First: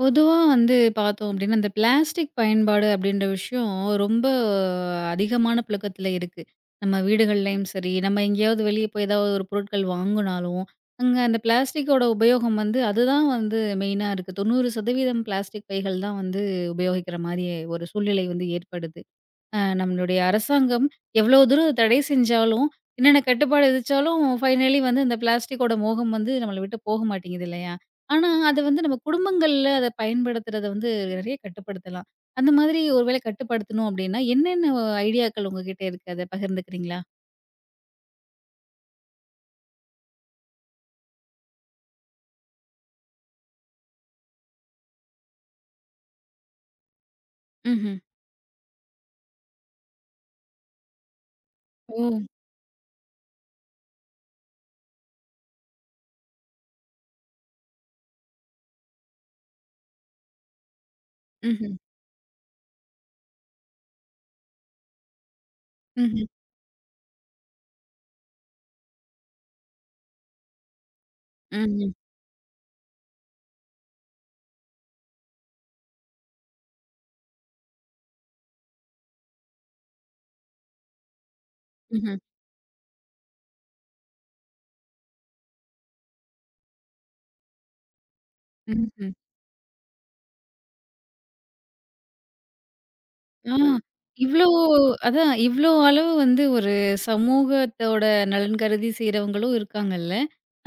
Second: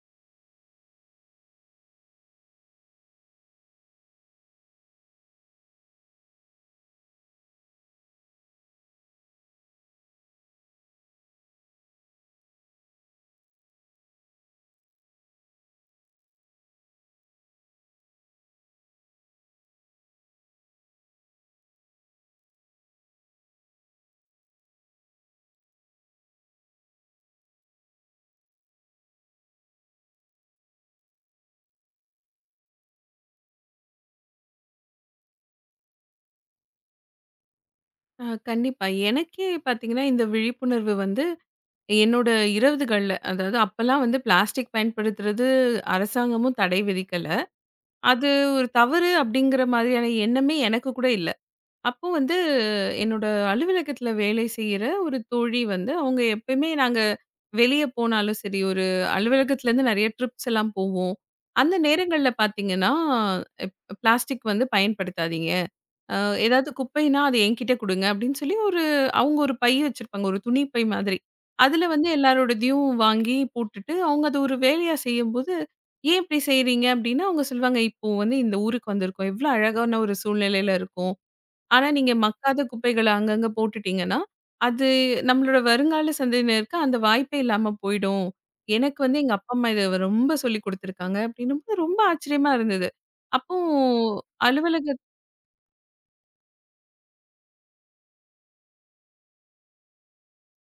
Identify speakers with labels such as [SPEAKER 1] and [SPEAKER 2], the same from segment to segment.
[SPEAKER 1] பொதுவா வந்து பார்த்தோம் அப்டின்னா, இந்த பிளாஸ்டிக் பயன்பாடு அப்டின்ற விஷயம் ரொம்ப அதிகமான புழக்கத்துல இருக்கு. நம்ம வீடுகள்லயும் சரி, நம்ம எங்கேயாவது வெளிய போய் ஏதாவது ஒரு பொருட்கள் வாங்குனாலும், அங்க அந்த பிளாஸ்டிக்கோட உபயோகம் வந்து அதுதான் வந்து மெயினா இருக்கு. 90% பிளாஸ்டிக் பைகள் தான் வந்து உபயோகிக்கிற மாரி ஒரு சூழ்நிலை வந்து ஏற்படுது. நம்மளுடைய அரசாங்கம் எவ்வளோ தூரம் தடை செஞ்சாலும், என்னென்ன கட்டுப்பாடு விதிச்சாலும், ஃபைனலி வந்து இந்த பிளாஸ்டிக்கோட மோகம் வந்து நம்மள விட்டு போக மாட்டேங்குது இல்லையா? ஆனா, அது வந்து நம்ம குடும்பங்கள்ல அத பயன்படுத்துறத வந்து நெறைய கட்டுப்படுத்தலாம். அந்த மாதிரி ஒரு வேளை கட்டுப்படுத்தணும் அப்படின்னா, என்னென்ன ஐடியாக்கள் உங்ககிட்ட இருக்கு? அத பகிர்ந்துக்கிறீங்களா?
[SPEAKER 2] ஆ, கண்டிப்பா. எனக்கே பார்த்தீங்கன்னா, இந்த விழிப்புணர்வு வந்து என்னோட 20கள்ல அதாவது அப்பலாம் வந்து பிளாஸ்டிக் பயன்படுத்துறது அரசாங்கமும் தடை விதிக்கல.
[SPEAKER 1] ம்ஹ்ம்.
[SPEAKER 2] அது ஒரு தவறு அப்படிங்கிற மாதிரியான எண்ணமே எனக்கு கூட இல்ல.
[SPEAKER 1] ஓ!
[SPEAKER 2] அப்போ வந்து என்னோட அலுவலகத்தில வேலை செய்ற ஒரு தோழி வந்து அவங்க எப்பயுமே நாங்க வெளிய போனாலும் சரி, ஒரு அலுவலகத்திலேருந்து நெறைய ட்ரிப்ஸ் எல்லாம் போவோம். அந்த
[SPEAKER 1] ம்ஹ்ம்.
[SPEAKER 2] நேரங்கள்ல பார்த்தீங்கன்னா, பிளாஸ்டிக் வந்து பயன்படுத்தாதீங்க. அ
[SPEAKER 1] ம்ஹ்ம்.
[SPEAKER 2] ஏதாவது குப்பைன்னா, "அது என்கிட்ட குடுங்க" அப்படின்னு சொல்லி ஒரு அவங்க ஒரு பை வச்சிருப்பாங்க. ஒரு துணி பை மாதிரி. அதுல
[SPEAKER 1] ம்ஹ்ம்.
[SPEAKER 2] வந்து எல்லாரோடதையும் வாங்கி போட்டுட்டு, அவங்க அத ஒரு வேலையா செய்யும்போது, "ஏன் இப்படி செய்றீங்க?" அப்படின்னா அவங்க சொல்லுவாங்க, "இப்போ வந்து இந்த ஊருக்கு வந்திருக்கோம். எவ்வளோ அழகான ஒரு சூழ்நிலையில இருக்கோம். ஆனா நீங்க
[SPEAKER 1] ம்ஹ்ம்.
[SPEAKER 2] மக்காத குப்பைகள அங்கங்க போட்டுட்டீங்கன்னா, அது நம்மளோட வருங்கால சந்ததியினருக்கு அந்த வாய்ப்பே இல்லாம போயிடும். எனக்கு
[SPEAKER 1] ம்ஹ்ம்.
[SPEAKER 2] வந்து எங்க அப்பா, அம்மா இத ரொம்ப சொல்லிக் குடுத்துருக்காங்க" அப்படின்னும்போது ரொம்ப ஆச்சரியமா இருந்தது.
[SPEAKER 1] ஆ.
[SPEAKER 2] அப்போ
[SPEAKER 1] இவ்ளோ
[SPEAKER 2] அலுவலக
[SPEAKER 1] அதான் இவ்ளோ அளவு வந்து ஒரு சமூகத்தோட நலன் கருதி செய்றவங்களும் இருக்காங்கல்ல.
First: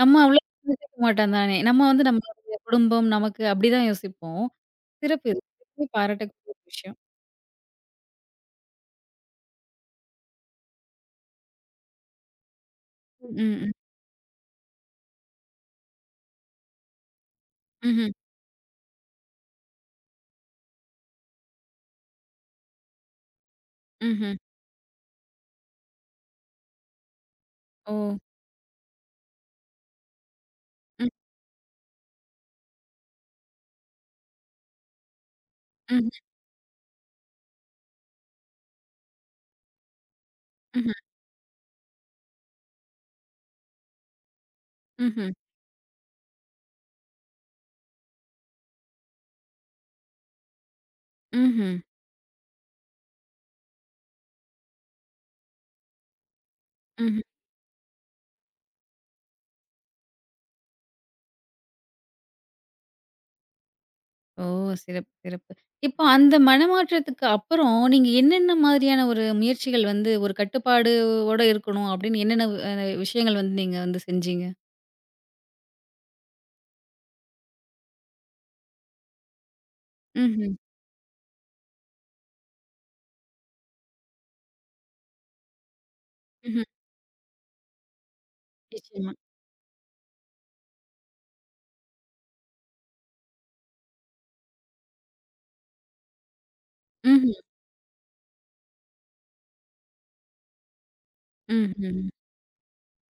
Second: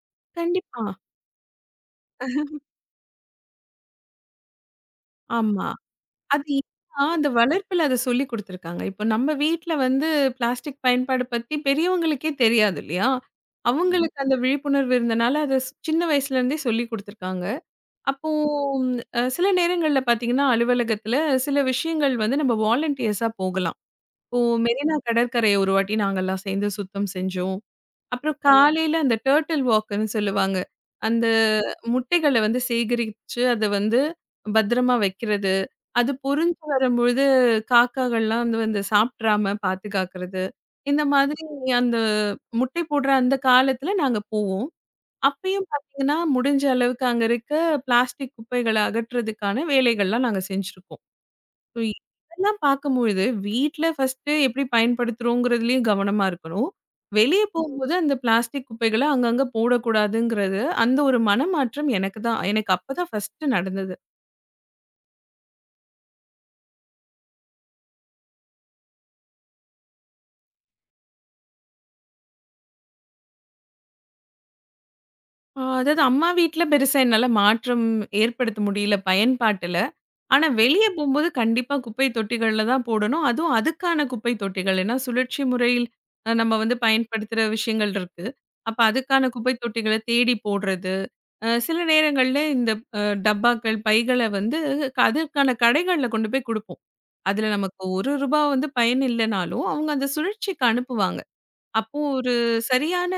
[SPEAKER 1] நம்ம அவ்ளோ
[SPEAKER 2] கண்டிப்பா.
[SPEAKER 1] யோசிக்க மாட்டோம் தானே! நம்ம வந்து நம்மளுடைய குடும்பம், நமக்கு அப்டிதான் யோசிப்போம். சிறப்பு இது.
[SPEAKER 2] ஆமா.
[SPEAKER 1] சிறப்பே
[SPEAKER 2] அது
[SPEAKER 1] பாராட்டக்கூடிய ஒரு விஷயம்.
[SPEAKER 2] ஏன்னா அந்த வளர்ப்புல அத சொல்லிக் குடுத்துருக்காங்க. இப்ப நம்ம வீட்ல வந்து பிளாஸ்டிக் பயன்பாடு பத்தி பெரியவங்களுக்கே தெரியாது இல்லையா? ம்.
[SPEAKER 1] ம். ம்.
[SPEAKER 2] அவங்களுக்கு அந்த விழிப்புணர்வு இருந்தனால, அத சின்ன வயசுலேருந்தே சொல்லிக் குடுத்துருக்காங்க.
[SPEAKER 1] ம்ஹ்ம்.
[SPEAKER 2] அப்போ சில நேரங்கள்ல பார்த்தீங்கன்னா, அலுவலகத்துல சில விஷயங்கள் வந்து நம்ம வாலண்டியர்ஸா போகலாம்.
[SPEAKER 1] ம்ஹ்ம்.
[SPEAKER 2] இப்போ மெரினா கடற்கரைய ஒரு வாட்டி நாங்கலாம் சேர்ந்து சுத்தம் செஞ்சோம்.
[SPEAKER 1] ஓ!
[SPEAKER 2] அப்புறம் ஓ! காலையில அந்த டர்ட்டில் வாக்குன்னு சொல்லுவாங்க.
[SPEAKER 1] ம்.
[SPEAKER 2] அந்த முட்டைகள வந்து சேகரிச்சு அத வந்து பத்திரமா வைக்கிறது. அது
[SPEAKER 1] ம்ஹ்ம்.
[SPEAKER 2] பொரிஞ்சு வரும்பொழுது காக்காகள்லாம் வந்து வந்து சாப்ட்றாம பாதுகாக்கிறது.
[SPEAKER 1] ம்ஹ்ம்.
[SPEAKER 2] இந்த மாதிரி அந்த முட்டை போடுற அந்த காலத்துல நாங்க போவோம்.
[SPEAKER 1] ம்ஹ்ம்.
[SPEAKER 2] அப்பயும் பாத்தீங்கன்னா, முடிஞ்ச அளவுக்கு அங்க இருக்க பிளாஸ்டிக் குப்பைகள அகற்றதுக்கான வேலைகள்லாம் நாங்க செஞ்சிருக்கோம்.
[SPEAKER 1] ம்ஹ்ம்.
[SPEAKER 2] சோ இதெல்லாம் பார்க்கும்பொழுது, வீட்ல ஃபர்ஸ்ட்டு எப்படி பயன்படுத்துறோங்கிறதுலயும் கவனமா இருக்கணும்.
[SPEAKER 1] ம்ஹ்ம்.
[SPEAKER 2] வெளிய போகும்போது அந்த பிளாஸ்டிக் குப்பைகள அங்கங்க போடக்கூடாதுங்கிறது, அந்த ஒரு மனமாற்றம் எனக்கு அப்பதான் ஃபர்ஸ்ட்டு நடந்தது.
[SPEAKER 1] ஓ! சிறப்பு, சிறப்பு. இப்போ அந்த மனமாற்றத்துக்கு அப்புறம் நீங்க என்னென்ன மாதிரியான ஒரு முயற்சிகள் வந்து ஒரு கட்டுப்பாடு ஓட இருக்கணும் அப்டின்னு என்னென்ன விஷயங்கள் வந்து நீங்க வந்து செஞ்சீங்க?
[SPEAKER 2] அதாவது அம்மா வீட்ல பெருசா என்னால மாற்றம் ஏற்படுத்த முடியல பயன்பாட்டுல. ஆனா,
[SPEAKER 1] ம்ஹ்ம்.
[SPEAKER 2] வெளிய போம்போது கண்டிப்பா குப்பை தொட்டிகள்ல தான் போடணும். அதுவும் அதுக்கான குப்பை தொட்டிகள். ஏன்னா, சுழற்சி முறையில் நம்ம
[SPEAKER 1] ம்ஹ்ம்.
[SPEAKER 2] வந்து பயன்படுத்துற விஷயங்கள் இருக்கு. அப்ப
[SPEAKER 1] நிச்சயமா.
[SPEAKER 2] அதுக்கான குப்பை தொட்டிகள தேடி போடுறது. சில நேரங்கள்ல இந்த அ டப்பாக்கள், பைகள வந்து அதற்கான கடைகள்ல கொண்டு போய் குடுப்போம்.
[SPEAKER 1] ம்ஹ்ம்.
[SPEAKER 2] அதுல நமக்கு ரூ. 1 வந்து பயன் இல்லனாலும், அவங்க அந்த சுழற்சிக்கு அனுப்புவாங்க. அப்போ
[SPEAKER 1] ம்ஹ்ம்.
[SPEAKER 2] ஒரு சரியான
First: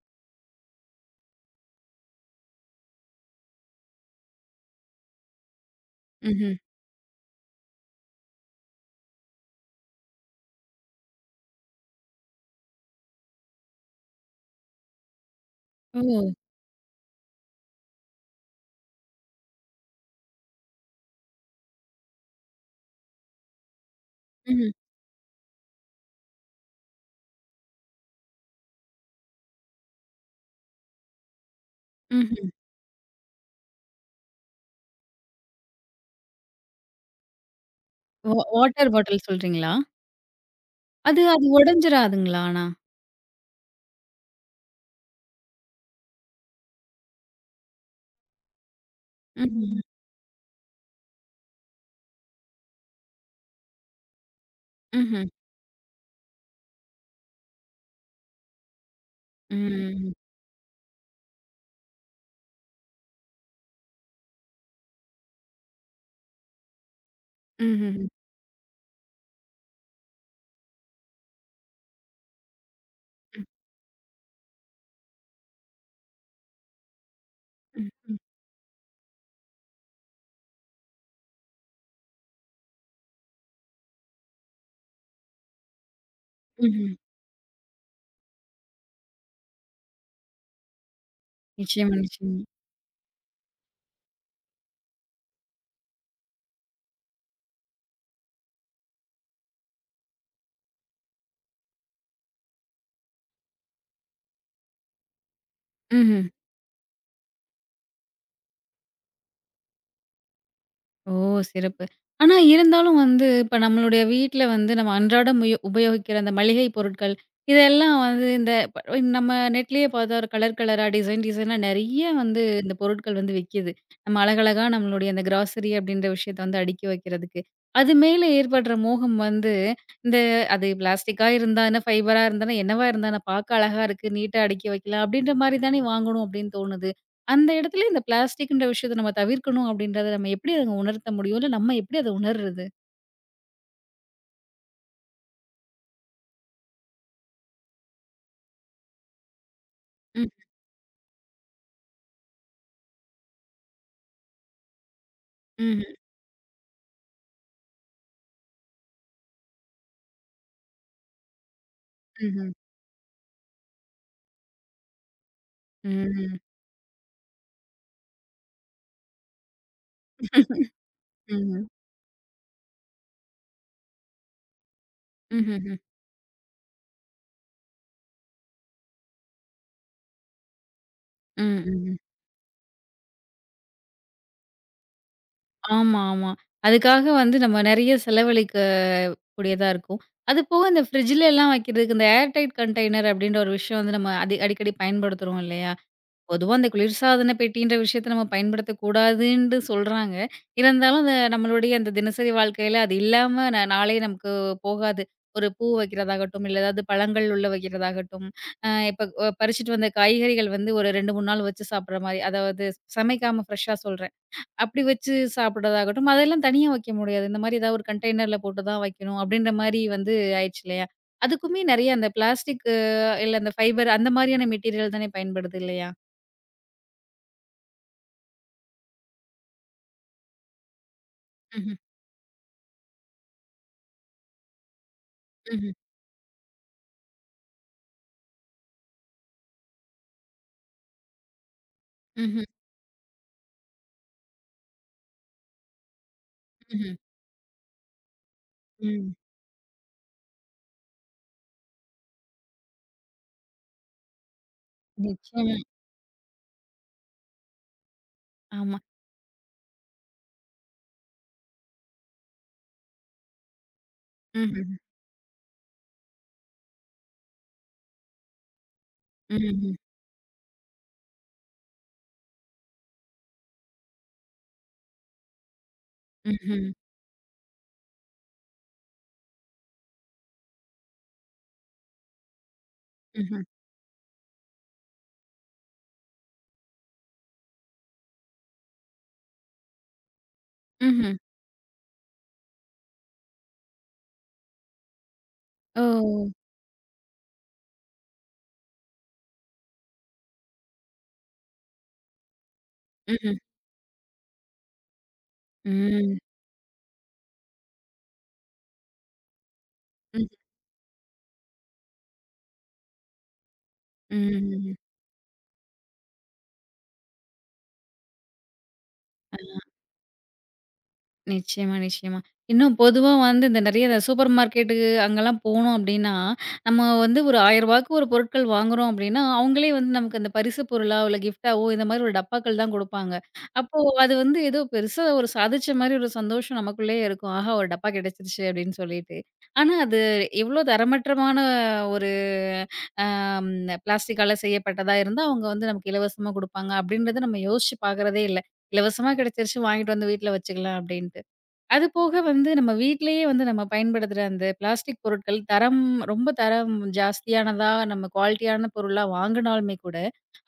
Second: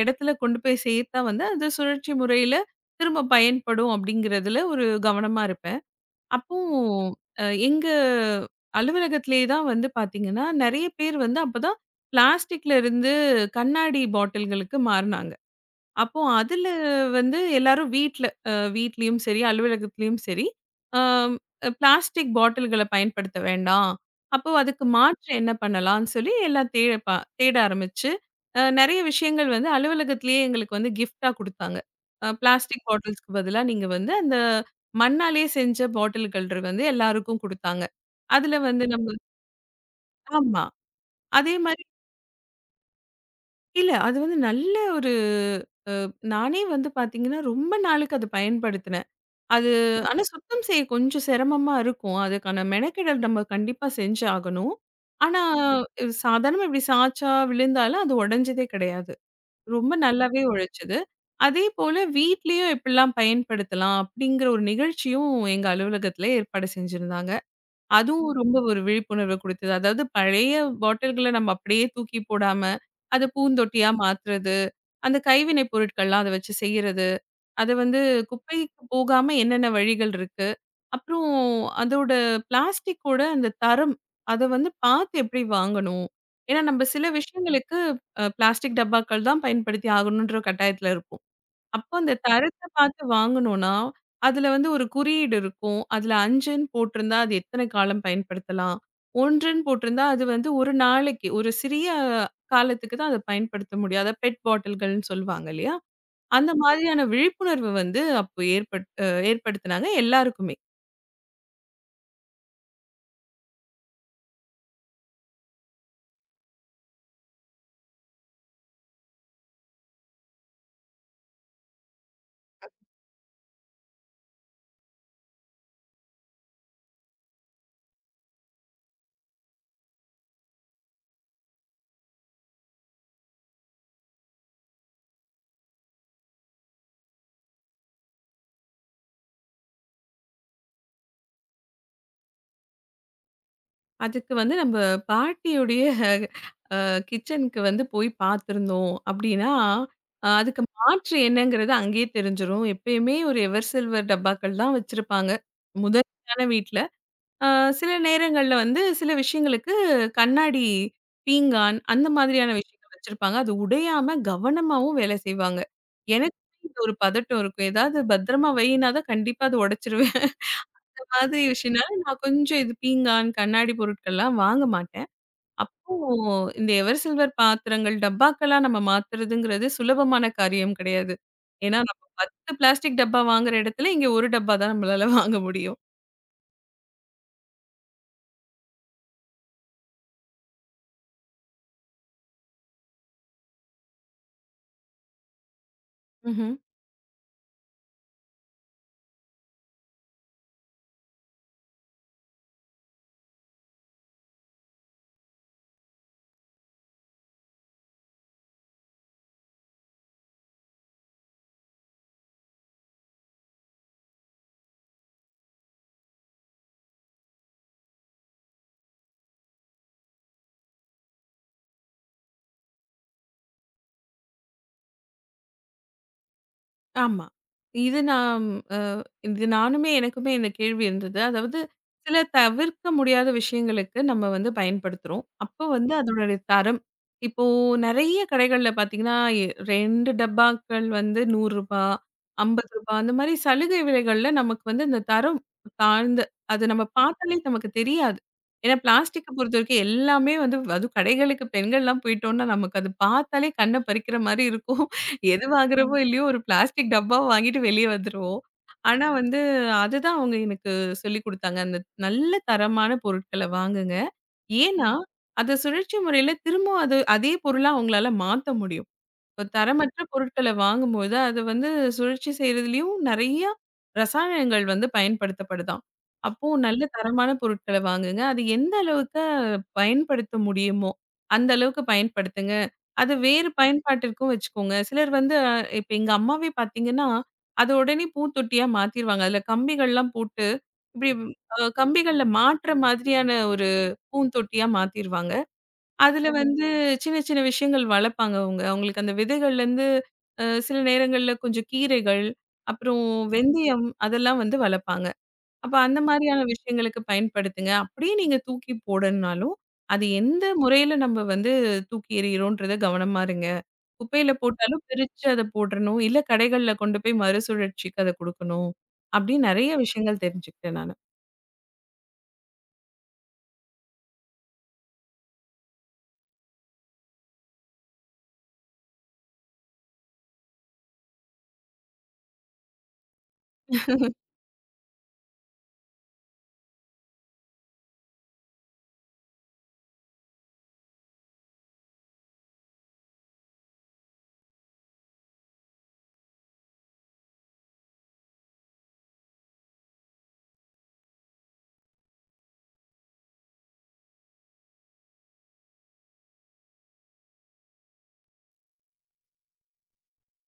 [SPEAKER 2] இடத்துல கொண்டு போய் சேர்த்தா வந்து, அது சுழற்சி முறையில திரும்ப பயன்படும் அப்படிங்கிறதுல ஒரு கவனமா இருப்பேன்.
[SPEAKER 1] ம்ஹ்ம்.
[SPEAKER 2] அப்போ எங்க அலுவலகத்திலேயே தான் வந்து பார்த்தீங்கன்னா, நெறைய பேர் வந்து அப்பதான் பிளாஸ்டிக்ல இருந்து கண்ணாடி பாட்டில்களுக்கு மாறுனாங்க.
[SPEAKER 1] ஓ!
[SPEAKER 2] அப்போ அதுல வந்து எல்லாரும் வீட்ல வீட்லயும் சரி, அலுவலகத்திலயும் சரி, அம் பிளாஸ்டிக் பாட்டில்கள பயன்படுத்த வேண்டாம். அப்போ
[SPEAKER 1] ம்ஹ்ம்.
[SPEAKER 2] அதுக்கு மாற்று என்ன பண்ணலாம்ன்னு சொல்லி எல்லாம் தேட ஆரம்பிச்சு, நெறைய விஷயங்கள் வந்து அலுவலகத்திலேயே எங்களுக்கு வந்து கிஃப்ட்டா குடுத்தாங்க.
[SPEAKER 1] ம்ஹ்ம்.
[SPEAKER 2] பிளாஸ்டிக் பாட்டில்ஸ்க்கு பதிலா நீங்க வந்து அந்த மண்ணாலேயே செஞ்ச பாட்டில்கள் வந்து எல்லாருக்கும் குடுத்தாங்க. அதுல வந்து
[SPEAKER 1] வாட்டர்
[SPEAKER 2] நம்ம
[SPEAKER 1] பாட்டில் சொல்றீங்களா?
[SPEAKER 2] ஆமா.
[SPEAKER 1] அது அது
[SPEAKER 2] அதே மாரி
[SPEAKER 1] உடைஞ்சிராதுங்களா ஆனா?
[SPEAKER 2] இல்ல அது வந்து நல்ல ஒரு நானே வந்து பார்த்தீங்கன்னா, ரொம்ப நாளுக்கு அத பயன்படுத்தினேன். அது
[SPEAKER 1] ம்ஹ்ம்.
[SPEAKER 2] ஆனா சுத்தம் செய்ய கொஞ்சம் சிரமமா இருக்கும். அதுக்கான மெனக்கெடல் நம்ம கண்டிப்பா செஞ்சு ஆகணும்.
[SPEAKER 1] ம்ஹ்ம்.
[SPEAKER 2] ஆனா இது சாதாரணமா இப்படி சாய்ச்சா, விழுந்தாலும் அது உடைஞ்சதே கிடையாது. ரொம்ப
[SPEAKER 1] ம்.
[SPEAKER 2] நல்லாவே உழைச்சது. அதேபோல வீட்லயும் எப்படிலாம் பயன்படுத்தலாம் அப்படிங்கிற ஒரு நிகழ்ச்சியும் எங்க அலுவலகத்தில ஏற்பாடு செஞ்சிருந்தாங்க.
[SPEAKER 1] ம்ஹ்ம்.
[SPEAKER 2] அதுவும் ரொம்ப ஒரு விழிப்புணர்வு குடுத்தது. அதாவது பழைய பாட்டில்கள நம்ம அப்படியே தூக்கி போடாம, அத
[SPEAKER 1] ம்.
[SPEAKER 2] பூந்தொட்டியா மாத்துறது, அந்த கைவினை பொருட்கள்லாம் அத வச்சு செய்யறது, அத
[SPEAKER 1] ம்.
[SPEAKER 2] வந்து
[SPEAKER 1] ம்.
[SPEAKER 2] குப்பைக்கு போகாம என்னென்ன வழிகள் இருக்கு? அப்புறம் அதோட பிளாஸ்டிக்கோட அந்த தரம், அத வந்து பார்த்து எப்படி வாங்கணும்? ஏன்னா, நம்ம
[SPEAKER 1] ம்ஹ்ம்.
[SPEAKER 2] சில விஷயங்களுக்கு பிளாஸ்டிக் டப்பாக்கள் தான் பயன்படுத்தி ஆகணுன்ற கட்டாயத்துல இருப்போம். அப்போ
[SPEAKER 1] நிச்சயமா,
[SPEAKER 2] அந்த
[SPEAKER 1] நிச்சயமா.
[SPEAKER 2] தரத்த பார்த்து வாங்கணும்னா, அதுல வந்து ஒரு குறியீடு இருக்கும். அதுல 5ன்னு போட்டிருந்தா, அது எத்தன காலம் பயன்படுத்தலாம். 1ன்னு போட்டிருந்தா, அது வந்து 1 நாளைக்கு, ஒரு சிறிய காலத்துக்கு தான் அத பயன்படுத்த முடியும். அத பெட் பாட்டில்கள்னு சொல்லுவாங்க இல்லையா?
[SPEAKER 1] ம்ஹ்ம்.
[SPEAKER 2] அந்த மாதிரியான விழிப்புணர்வு வந்து அப்போ ஏற்பட் அ ஏற்படுத்துனாங்க எல்லாருக்குமே.
[SPEAKER 1] ஓ! சிறப்பு. ஆனா இருந்தாலும் வந்து, இப்ப நம்மளுடைய வீட்ல வந்து நம்ம அன்றாடம் உபயோகிக்கிற அந்த மளிகை பொருட்கள், இதெல்லாம் வந்து இந்த ப நம்ம நெட்லயே பார்த்தா ஒரு கலர் கலரா, டிசைன் டிசைனா நெறைய வந்து இந்த பொருட்கள் வந்து விக்கிது. நம்ம அழகழகா நம்மளுடைய அந்த கிராசரி அப்படின்ற விஷயத்த வந்து அடுக்கி வைக்கிறதுக்கு. அது மேல ஏற்படுற மோகம் வந்து, இந்த அது பிளாஸ்டிக்கா இருந்தா என்ன, ஃபைபரா இருந்தா என்ன, என்னவா இருந்தா என்ன, பார்க்க அழகா இருக்கு, நீட்டா அடுக்கி வைக்கலாம் அப்படின்ற மாரி தானே வாங்கணும் அப்படின்னு தோணுது. அந்த இடத்துல இந்த பிளாஸ்டிக்ன்ற விஷயத்த நம்ம தவிர்க்கணும் அப்படின்றத நம்ம எப்படி அத உணர்த்த முடியும்? இல்ல நம்ம எப்படி அத உணர்றது?
[SPEAKER 2] அதுக்கு வந்து நம்ப பாட்டியுடைய கிச்சனுக்கு வந்து போய் பார்த்துருந்தோம் அப்படின்னா,
[SPEAKER 1] ம்.
[SPEAKER 2] அதுக்கு மாற்று என்னங்கிறது அங்கேயே தெரிஞ்சிரும். எப்பயுமே ஒரு எவர் சில்வர் டப்பாக்கள் தான் வச்சிருப்பாங்க.
[SPEAKER 1] ம்ஹ்ம்.
[SPEAKER 2] முதன்மையான வீட்ல. அ சில நேரங்கள்ல வந்து சில விஷயங்களுக்கு கண்ணாடி பீங்கான் அந்த
[SPEAKER 1] ம்ஹ்ம்.
[SPEAKER 2] மாதிரியான விஷயங்கள் வச்சிருப்பாங்க. அது உடையாம கவனமாவும் வேலை செய்வாங்க. எனக்கு
[SPEAKER 1] ம்.
[SPEAKER 2] இது ஒரு பதட்டம் இருக்கும். ஏதாவது பத்திரமா வையினா தான் கண்டிப்பா அத உடைச்சிருவேன். மாதிரி
[SPEAKER 1] ம்ஹ்ம்.
[SPEAKER 2] விஷயம்னால நான் கொஞ்சம் இது பீங்கான், கண்ணாடி பொருட்கள்லாம் வாங்க மாட்டேன்.
[SPEAKER 1] ம்ஹ்ஹ்ம்.
[SPEAKER 2] அப்போ இந்த எவர் சில்வர் பாத்திரங்கள், டப்பாக்கள்லாம் நம்ம மாத்துறதுங்கிறது சுலபமான காரியம் கிடையாது.
[SPEAKER 1] ம்.
[SPEAKER 2] ஏன்னா,
[SPEAKER 1] ம்.
[SPEAKER 2] நம்ம 10 பிளாஸ்டிக் டப்பா வாங்குற இடத்துல, இங்க 1 டப்பா தான் நம்மளால வாங்க முடியும்.
[SPEAKER 1] ஆமா, ஆமா. அதுக்காக வந்து நம்ம நெறைய செலவழிக்க கூடியதா இருக்கும். அதுபோக இந்த ஃப்ரிட்ஜ்ல எல்லாம் வைக்கிறதுக்கு இந்த ஏர் டைட் கண்டெய்னர் அப்படின்ற ஒரு விஷயம் வந்து நம்ம அடிக்கடி பயன்படுத்துறோம் இல்லையா? பொதுவா அந்த குளிர்சாதன பெட்டின்ற விஷயத்த நம்ம பயன்படுத்தக்கூடாதுன்ட்டு சொல்றாங்க. இருந்தாலும் அத நம்மளுடைய அந்த தினசரி வாழ்க்கையில அது இல்லாம நாளே நமக்கு போகாது. ஒரு பூ வைக்கிறதாகட்டும், இல்ல ஏதாவது பழங்கள் உள்ள வைக்கிறதாகட்டும், இப்ப பறிச்சுட்டு வந்த காய்கறிகள் வந்து ஒரு 2, 3 நாள் வச்சு சாப்பிடுற மாரி, அதாவது சமைக்காம ஃப்ரெஷ்ஷா சொல்றேன். அப்படி வச்சு சாப்பிடுறதாகட்டும், அதெல்லாம் தனியா வைக்க முடியாது. இந்த மாரி ஏதாவது ஒரு கண்டெய்னர்ல போட்டு தான் வைக்கணும் அப்படின்ற மாரி வந்து ஆயிடுச்சு இல்லையா? அதுக்குமே நெறைய அந்த பிளாஸ்டிக் இல்ல அந்த ஃபைபர் அந்த மாரியான மெட்டீரியல் தானே பயன்படுது இல்லையா?
[SPEAKER 2] ஆமா. இது நான் அ இது நானுமே எனக்குமே இந்த கேள்வி இருந்தது. அதாவது சில தவிர்க்க முடியாத விஷயங்களுக்கு நம்ம வந்து பயன்படுத்துறோம். அப்போ
[SPEAKER 1] ம்ஹ்ம்.
[SPEAKER 2] வந்து அதனுடைய தரம். இப்போ நெறைய கடைகள்ல பார்த்தீங்கன்னா, எ 2 டப்பாக்கள் வந்து ரூ. 100 ரூ.
[SPEAKER 1] ம்ஹ்ம்.
[SPEAKER 2] 50 அந்த மாரி சலுகை விலைகள்ல நமக்கு வந்து இந்த தரம் தாழ்ந்த அது நம்ம
[SPEAKER 1] ம்ஹ்ம்.
[SPEAKER 2] பார்த்தாலே நமக்கு தெரியாது. ஏன்னா
[SPEAKER 1] ம்.
[SPEAKER 2] பிளாஸ்டிக்க பொறுத்தவரைக்கும் எல்லாமே வந்து அதுவும் கடைகளுக்கு பெண்கள்லாம் போயிட்டோம்னா, நமக்கு அது பார்த்தாலே கண்ண பறிக்கிற மாரி இருக்கும். எது
[SPEAKER 1] நிச்சயமா.
[SPEAKER 2] வாங்குறோமோ இல்லையோ ஒரு பிளாஸ்டிக் டப்பா வாங்கிட்டு வெளிய வந்துருவோம்.
[SPEAKER 1] ஆமா.
[SPEAKER 2] ஆனா வந்து அதுதான் அவங்க எனக்கு சொல்லிக் குடுத்தாங்க. அந்த நல்ல தரமான பொருட்கள வாங்குங்க.
[SPEAKER 1] ம்ஹ்ம்.
[SPEAKER 2] ஏன்னா, ம். அத சுழற்சி முறையில திரும்பவும் அது அதே பொருளா அவங்களால மாத்த முடியும். இப்ப
[SPEAKER 1] ம்ஹ்ம்.
[SPEAKER 2] தரமற்ற பொருட்கள வாங்கும்போது, அத வந்து சுழற்சி செய்றதுலயும் நெறைய ரசாயனங்கள் வந்து பயன்படுத்தப்படுதாம். அப்போ
[SPEAKER 1] ம்ஹ்ம்.
[SPEAKER 2] நல்ல தரமான பொருட்கள வாங்குங்க. அது எந்த அளவுக்கு பயன்படுத்த முடியுமோ, அந்த அளவுக்கு பயன்படுத்துங்க. அது
[SPEAKER 1] ம்ஹ்ம்.
[SPEAKER 2] வேறு பயன்பாட்டிற்கும் வச்சுக்கோங்க. சிலர் வந்து இப்ப எங்க அம்மாவே பார்த்தீங்கன்னா, அத உடனே பூத்தொட்டியா மாத்திருவாங்க. அதுல கம்பிகள்லாம் போட்டு, இப்டி
[SPEAKER 1] ம்ஹ்ம்.
[SPEAKER 2] கம்பிகள்ல மாட்ற மாதிரியான ஒரு பூந்தொட்டியா மாத்திருவாங்க.
[SPEAKER 1] ஓ!
[SPEAKER 2] அதுல வந்து சின்ன சின்ன விஷயங்கள் வளர்ப்பாங்க அவங்க. அவங்களுக்கு அந்த விதைகள்லேருந்து சில நேரங்கள்ல கொஞ்சம் கீரைகள், அப்புறம்
[SPEAKER 1] ம்ஹ்ம்.
[SPEAKER 2] வெந்தயம் அதெல்லாம் வந்து வளர்ப்பாங்க. அப்ப அந்த
[SPEAKER 1] ம்.
[SPEAKER 2] மாரியான விஷயங்களுக்கு பயன்படுத்துங்க. அப்படியே நீங்க தூக்கி போடணும்னாலும், அது
[SPEAKER 1] ம்.
[SPEAKER 2] எந்த முறையில நம்ம வந்து தூக்கி எறிகிறோன்றத கவனமா இருங்க. குப்பையில
[SPEAKER 1] ம்.
[SPEAKER 2] போட்டாலும் பிரிச்சு அத போடணும். இல்ல கடைகள்ல கொண்டு போய் மறுசுழற்சிக்கு அத குடுக்கணும். அப்படின்னு நெறைய விஷயங்கள் தெரிஞ்சுக்கிட்டேன் நானு.
[SPEAKER 1] நிச்சயமா, நிச்சயமா. இன்னும் பொதுவா வந்து இந்த நெறைய இந்த சூப்பர் மார்க்கெட்டுக்கு அங்கலாம் போனோம் அப்டின்னா, நம்ம வந்து ஒரு ரூ. 1000க்கு ஒரு பொருட்கள் வாங்குறோம் அப்டின்னா, அவங்களே வந்து நமக்கு அந்த பரிசு பொருளா, இல்ல கிஃப்ட்டாவோ இந்த மாரி ஒரு டப்பாக்கள் தான் குடுப்பாங்க. அப்போ அது வந்து ஏதோ பெருசா ஒரு சாதிச்ச மாரி ஒரு சந்தோஷம் நமக்குள்ளயே இருக்கும். ஆஹா! ஒரு டப்பா கிடைச்சிருச்சு அப்டின்னு சொல்லிட்டு. ஆனா அது எவ்ளோ தரமற்றமான ஒரு அம் பிளாஸ்டிக்கால செய்யப்பட்டதா இருந்தா, அவங்க வந்து நமக்கு இலவசமா குடுப்பாங்க அப்டின்றத நம்ம யோசிச்சு பார்க்குறதே இல்ல. இலவசமா கிடைச்சிருச்சு வாங்கிட்டு வந்து வீட்ல வச்சுக்கலாம் அப்டின்ட்டு. அது போக வந்து நம்ம வீட்டிலேயே வந்து நம்ம பயன்படுத்துற அந்த பிளாஸ்டிக் பொருட்கள் தரம் ரொம்ப தரம் ஜாஸ்தியானதா நம்ம குவாலிட்டியான பொருளா வாங்கினாலுமே கூட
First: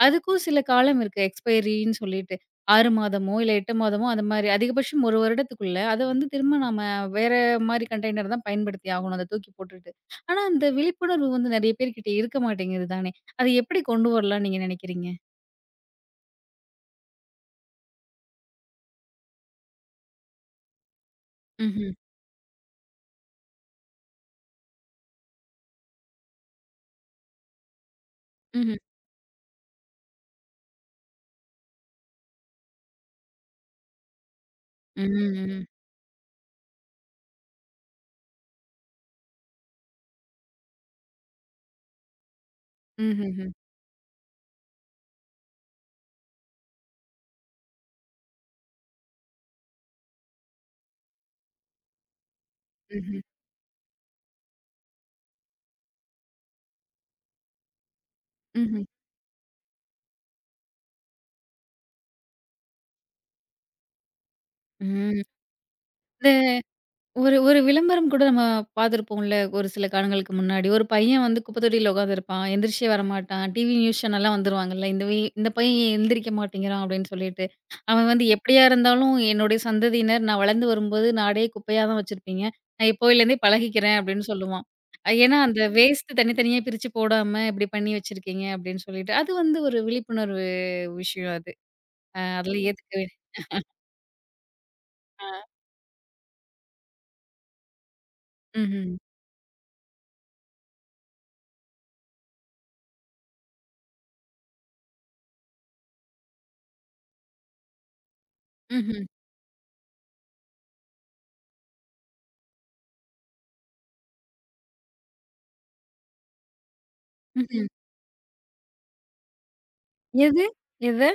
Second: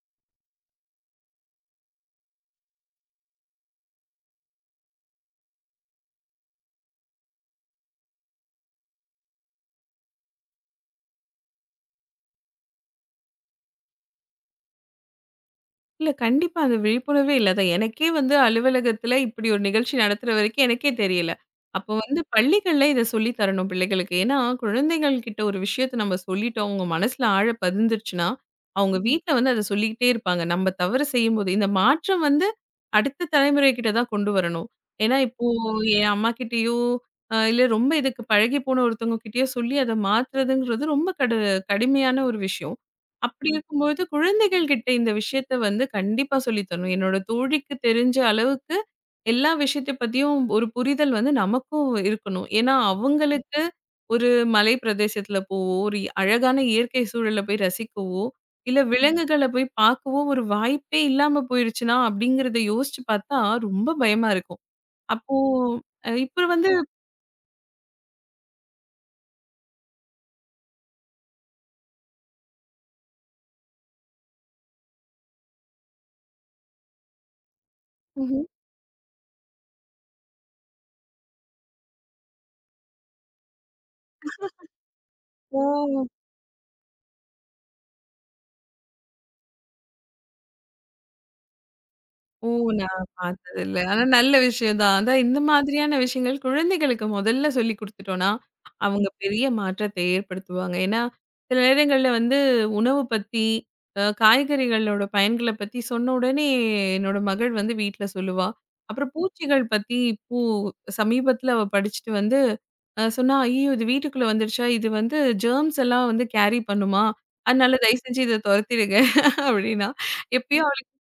[SPEAKER 1] அதுக்கும் சில காலம் இருக்கு எக்ஸ்பைரின்னு சொல்லிட்டு ஆறு மாதமோ இல்லை எட்டு மாதமோ அந்த மாதிரி அதிகபட்சம் ஒரு வருடத்துக்குள்ள அதை வந்து திரும்ப நாம வேற மாதிரி கண்டெய்னர் தான் பயன்படுத்தி ஆகணும் அதை தூக்கி போட்டுட்டு. ஆனா அந்த விழிப்புணர்வு வந்து நிறைய பேர்கிட்ட இருக்க மாட்டேங்குது தானே. அதை எப்படி கொண்டு வரலாம் நீங்க நினைக்கிறீங்க?
[SPEAKER 2] இல்ல கண்டிப்பா அந்த விழிப்புணர்வே இல்ல. அதான் எனக்கே வந்து அலுவலகத்துல இப்டி ஒரு நிகழ்ச்சி நடத்துற வரைக்கும் எனக்கே தெரியல.
[SPEAKER 1] ம்ஹும்,
[SPEAKER 2] அப்போ வந்து பள்ளிகள்ல இத சொல்லி தரணும் பிள்ளைகளுக்கு. ஏன்னா, குழந்தைகள் கிட்ட ஒரு விஷயத்த நம்ம சொல்லிட்டோம், அவங்க மனசுல ஆழ பதிந்துருச்சுன்னா,
[SPEAKER 1] ம்ஹும்,
[SPEAKER 2] அவங்க வீட்ல வந்து அத சொல்லிக்கிட்டே இருப்பாங்க. நம்ம தவறு செய்யும்போது இந்த மாற்றம் வந்து அடுத்த தலைமுறை கிட்ட தான் கொண்டு வரணும். ஏன்னா, இப்போ
[SPEAKER 1] ம்ஹும்,
[SPEAKER 2] என் அம்மாகிட்டயோ, இல்ல ரொம்ப இதுக்கு பழகி போன ஒருத்தவங்க கிட்டயோ சொல்லி அத மாத்துறதுங்கிறது ரொம்ப கடுமையான ஒரு விஷயம்.
[SPEAKER 1] ம்ஹும்,
[SPEAKER 2] அப்படி
[SPEAKER 1] ம்ஹும்,
[SPEAKER 2] இருக்கும்போது குழந்தைகள் கிட்ட இந்த விஷயத்த வந்து கண்டிப்பா சொல்லி தரணும். என்னோட தோழிக்கு தெரிஞ்ச அளவுக்கு எல்லா விஷயத்த பத்தியும் ஒரு புரிதல் வந்து நமக்கும் இருக்கணும். ஏன்னா
[SPEAKER 1] ம்ஹும்,
[SPEAKER 2] அவங்களுக்கு ஒரு மலை பிரதேசத்துல போவோ, ஒரு அழகான இயற்கை சூழல்ல போய் ரசிக்கவோ,
[SPEAKER 1] ம்ஹும்,
[SPEAKER 2] இல்ல
[SPEAKER 1] ம்ஹும்.
[SPEAKER 2] ம். விலங்குகள போய் பார்க்கவோ ஒரு வாய்ப்பே இல்லாம போயிருச்சுனா அப்படிங்கிறத யோசிச்சு பார்த்தா ரொம்ப பயமா இருக்கும்.
[SPEAKER 1] இந்த
[SPEAKER 2] அப்போ இப்ப வந்து.
[SPEAKER 1] ஒரு ஒரு விளம்பரம் கூட நம்ம பார்த்துருப்போம்ல, ஒரு சில காலங்களுக்கு முன்னாடி. ஒரு பையன் வந்து குப்பை தொட்டியில உட்காந்துருப்பான். எந்திரிச்சே வரமாட்டான். டிவி நியூஸ் சேனல்லாம் வந்துருவாங்கல்ல. இந்த பையன் ஏன் எந்திரிக்க மாட்டேங்கிறான் அப்படின்னு சொல்லிட்டு. அவன் வந்து
[SPEAKER 2] ம்ஹ்ம்.
[SPEAKER 1] எப்படியா இருந்தாலும் என்னுடைய சந்ததியினர் நான் வளர்ந்து வரும்போது நாடே குப்பையா தான் வச்சிருப்பீங்க. நான் இப்போலேருந்தே பழகிக்கிறேன் அப்படின்னு சொல்லுவான். ஏன்னா அந்த
[SPEAKER 2] ஓ!
[SPEAKER 1] வேஸ்ட் தனித்தனியா பிரிச்சு போடாம இப்படி பண்ணி வச்சிருக்கீங்க அப்படின்னு சொல்லிட்டு. அது வந்து ஒரு விழிப்புணர்வு விஷயம் அது.
[SPEAKER 2] ஓ!
[SPEAKER 1] அதில
[SPEAKER 2] நான்
[SPEAKER 1] ஏத்துக்கவே
[SPEAKER 2] பார்த்ததில்ல. ஆனா நல்ல விஷயம் தான். அதான்
[SPEAKER 1] ஆ.
[SPEAKER 2] இந்த மாதிரியான விஷயங்கள் குழந்தைகளுக்கு முதல்ல சொல்லிக் குடுத்துட்டோம்னா,
[SPEAKER 1] ம்ஹ்ம்.
[SPEAKER 2] அவங்க பெரிய மாற்றத்தை ஏற்படுத்துவாங்க. ஏன்னா, சில நேரங்கள்ல வந்து உணவு பத்தி, காய்கறிகளோட பயன்கள பத்தி சொன்ன உடனே என்னோட மகள் வந்து வீட்ல சொல்லுவா.
[SPEAKER 1] ம்ஹ்ம்.
[SPEAKER 2] அப்புறம் பூச்சிகள் பத்தி பூ சமீபத்தில அவ படிச்சுட்டு வந்து சொன்னா, "ஐயோ! இது வீட்டுக்குள்ள வந்துருச்சா? இது வந்து ஜெர்ம்ஸ் எல்லாம் வந்து கேரி பண்ணுமா?
[SPEAKER 1] ம்ஹ்ம்.
[SPEAKER 2] அதனால தயவு செஞ்சு இத தொரத்திடுங்க" அப்படின்னா.
[SPEAKER 1] எது?
[SPEAKER 2] எப்பயோ
[SPEAKER 1] எத?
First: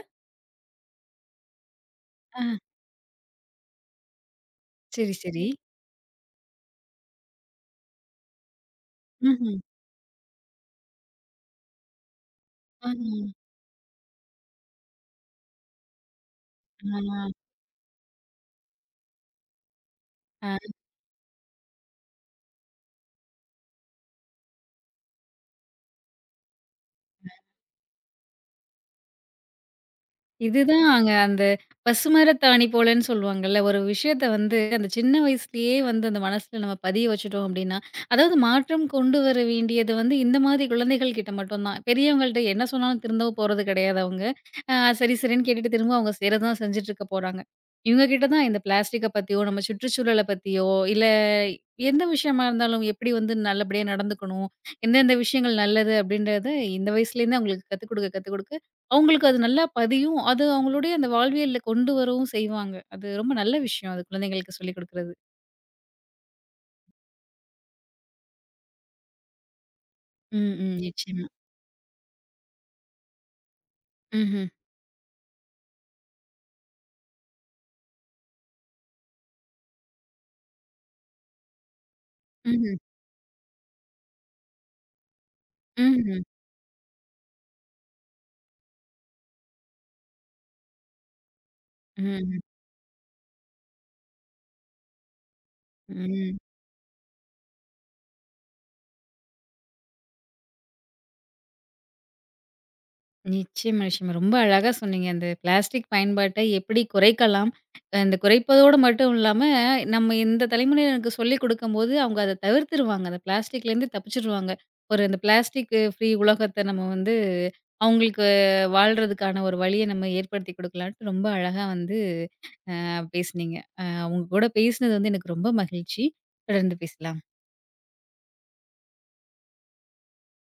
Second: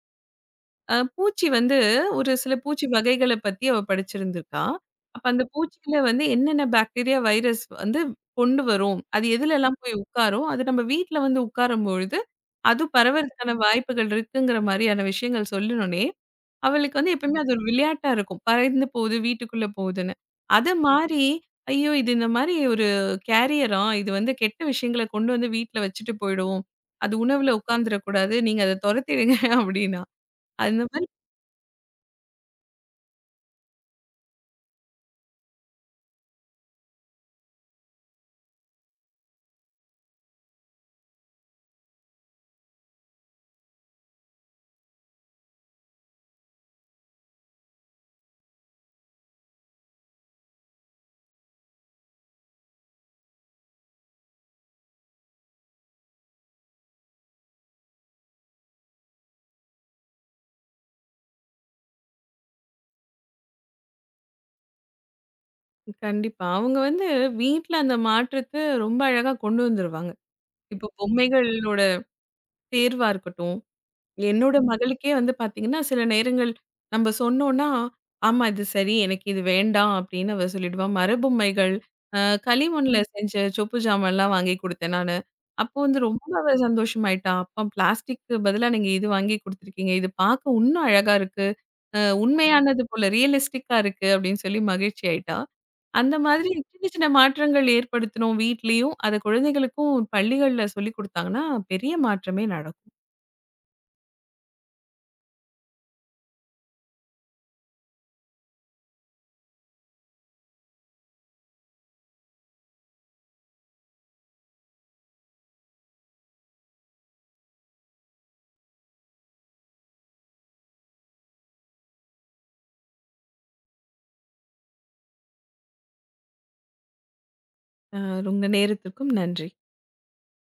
[SPEAKER 2] பூச்சி வந்து ஒரு சில பூச்சி வகைகள பத்தி அவ படிச்சிருந்திருக்கா.
[SPEAKER 1] சரி,
[SPEAKER 2] அப்ப அந்த
[SPEAKER 1] சரி.
[SPEAKER 2] பூச்சியில வந்து என்னென்ன பாக்டீரியா, வைரஸ் வந்து கொண்டு வரும். அது
[SPEAKER 1] ம்ஹ்ம்.
[SPEAKER 2] எதுலலாம் போய் உட்காரும். அது நம்ம வீட்ல வந்து உட்காரும்பொழுது, அது
[SPEAKER 1] ஆஹ.
[SPEAKER 2] பரவறதுக்கான வாய்ப்புகள் இருக்குங்கிற மாரியான விஷயங்கள் சொல்லுனோனே, அவளுக்கு வந்து எப்பயுமே அது ஒரு விளையாட்டா இருக்கும். பறந்து போகுது, வீட்டுக்குள்ள போகுதுன்னு.
[SPEAKER 1] ஆ.
[SPEAKER 2] அது மாரி, ஐயோ! இது இந்த மாரி ஒரு கேரியரா, இது வந்து கெட்ட விஷயங்கள கொண்டு வந்து வீட்ல வச்சுட்டு போயிடும். அது உணவுல உட்கார்ந்துடக்கூடாது. நீங்க அத தொரத்திடுங்க அப்டின்னா. அந்த
[SPEAKER 1] இதுதான்
[SPEAKER 2] மாரி
[SPEAKER 1] அங்க அந்த பசுமரத்தாணி போலன்னு சொல்லுவாங்கல்ல. ஒரு விஷயத்த வந்து அந்த சின்ன வயசுலயே வந்து அந்த மனசுல நம்ம பதிய வச்சுட்டோம் அப்டின்னா, அதாவது மாற்றம் கொண்டு வர வேண்டியது வந்து இந்த மாதிரி குழந்தைகள் கிட்ட மட்டும் தான். பெரியவங்கள்ட்ட என்ன சொன்னாலும் திருந்தவும் போறது கிடையாது அவங்க. அ சரி சரின்னு கேட்டுட்டு திரும்ப அவங்க செய்றத தான் செஞ்சுட்டு இருக்க போறாங்க. இவங்க கிட்ட தான் இந்த பிளாஸ்டிக்க பத்தியோ, நம்ம சுற்றுச்சூழல பத்தியோ, இல்ல எந்த விஷயமா இருந்தாலும் எப்படி வந்து நல்லபடியா நடந்துக்கணும், எந்தெந்த விஷயங்கள் நல்லது அப்டின்றத இந்த வயசுலேருந்தே அவங்களுக்கு கத்துக் குடுக்க கத்துக் குடுக்க அவங்களுக்கு அது நல்லா பதியும். அது அவங்களுடைய அந்த வாழ்வியல்ல கொண்டு வரவும் செய்வாங்க. அது ரொம்ப நல்ல விஷயம் அது குழந்தைங்களுக்கு சொல்லிக் குடுக்குறது.
[SPEAKER 2] கண்டிப்பா. அவங்க வந்து வீட்ல அந்த மாற்றத்த ரொம்ப அழகா கொண்டு வந்துருவாங்க.
[SPEAKER 1] ம், ம்.
[SPEAKER 2] இப்போ
[SPEAKER 1] நிச்சயமா.
[SPEAKER 2] பொம்மைகளோட தேர்வா இருக்கட்டும்,
[SPEAKER 1] ம்ஹ்ம்.
[SPEAKER 2] என்னோட மகளுக்கே வந்து பார்த்தீங்கன்னா, சில நேரங்கள் நம்ப சொன்னோம்னா, "ஆமா இது சரி, எனக்கு இது வேண்டாம்" அப்படின்னு அவ சொல்லிடுவா. மரபொம்மைகள், அ
[SPEAKER 1] ம்ஹ்ம்.
[SPEAKER 2] களிமண்ல செஞ்ச சொப்பு ஜாமான்லாம் வாங்கி குடுத்தேன் நானு. அப்போ வந்து
[SPEAKER 1] ம்ஹ்ம்.
[SPEAKER 2] ரொம்ப அவ சந்தோஷமாயிட்டா. "அப்பா பிளாஸ்டிக்கு பதிலா நீங்க இது வாங்கி குடுத்துருக்கீங்க. இது பார்க்க உன்னும் அழகா இருக்கு.
[SPEAKER 1] ம்ஹ்ம்.
[SPEAKER 2] உண்மையானது போல ரியலிஸ்டிக்கா இருக்கு" அப்படின்னு சொல்லி மகிழ்ச்சி ஆயிட்டா. அந்த
[SPEAKER 1] ம்.
[SPEAKER 2] மாதிரி சின்ன சின்ன மாற்றங்கள் ஏற்படுத்தினோம் வீட்லயும். அத குழந்தைகளுக்கும் பள்ளிகள்ல சொல்லிக் குடுத்தாங்கன்னா, பெரிய மாற்றமே நடக்கும்.
[SPEAKER 1] நிச்சயமா, நிச்சயமா. ரொம்ப அழகா சொன்னீங்க. அந்த பிளாஸ்டிக் பயன்பாட்டை எப்படி குறைக்கலாம்? அந்த குறைப்பதோடு மட்டும் இல்லாம, நம்ம இந்த தலைமுறையினருக்கு சொல்லிக் குடுக்கும்போது, அவங்க அத தவிர்த்துருவாங்க. அந்த பிளாஸ்டிக்லேருந்து தப்பிச்சுருவாங்க. ஒரு அந்த பிளாஸ்டிக் ஃப்ரீ உலகத்த நம்ம வந்து, அவங்களுக்கு வாழ்றதுக்கான ஒரு வழிய நம்ம ஏற்படுத்தி குடுக்கலான்ட்டு ரொம்ப அழகா வந்து பேசுனீங்க. அ உங்க கூட பேசினது வந்து எனக்கு ரொம்ப மகிழ்ச்சி. தொடர்ந்து பேசலாம்.
[SPEAKER 2] அ உங்க நேரத்திற்கும் நன்றி.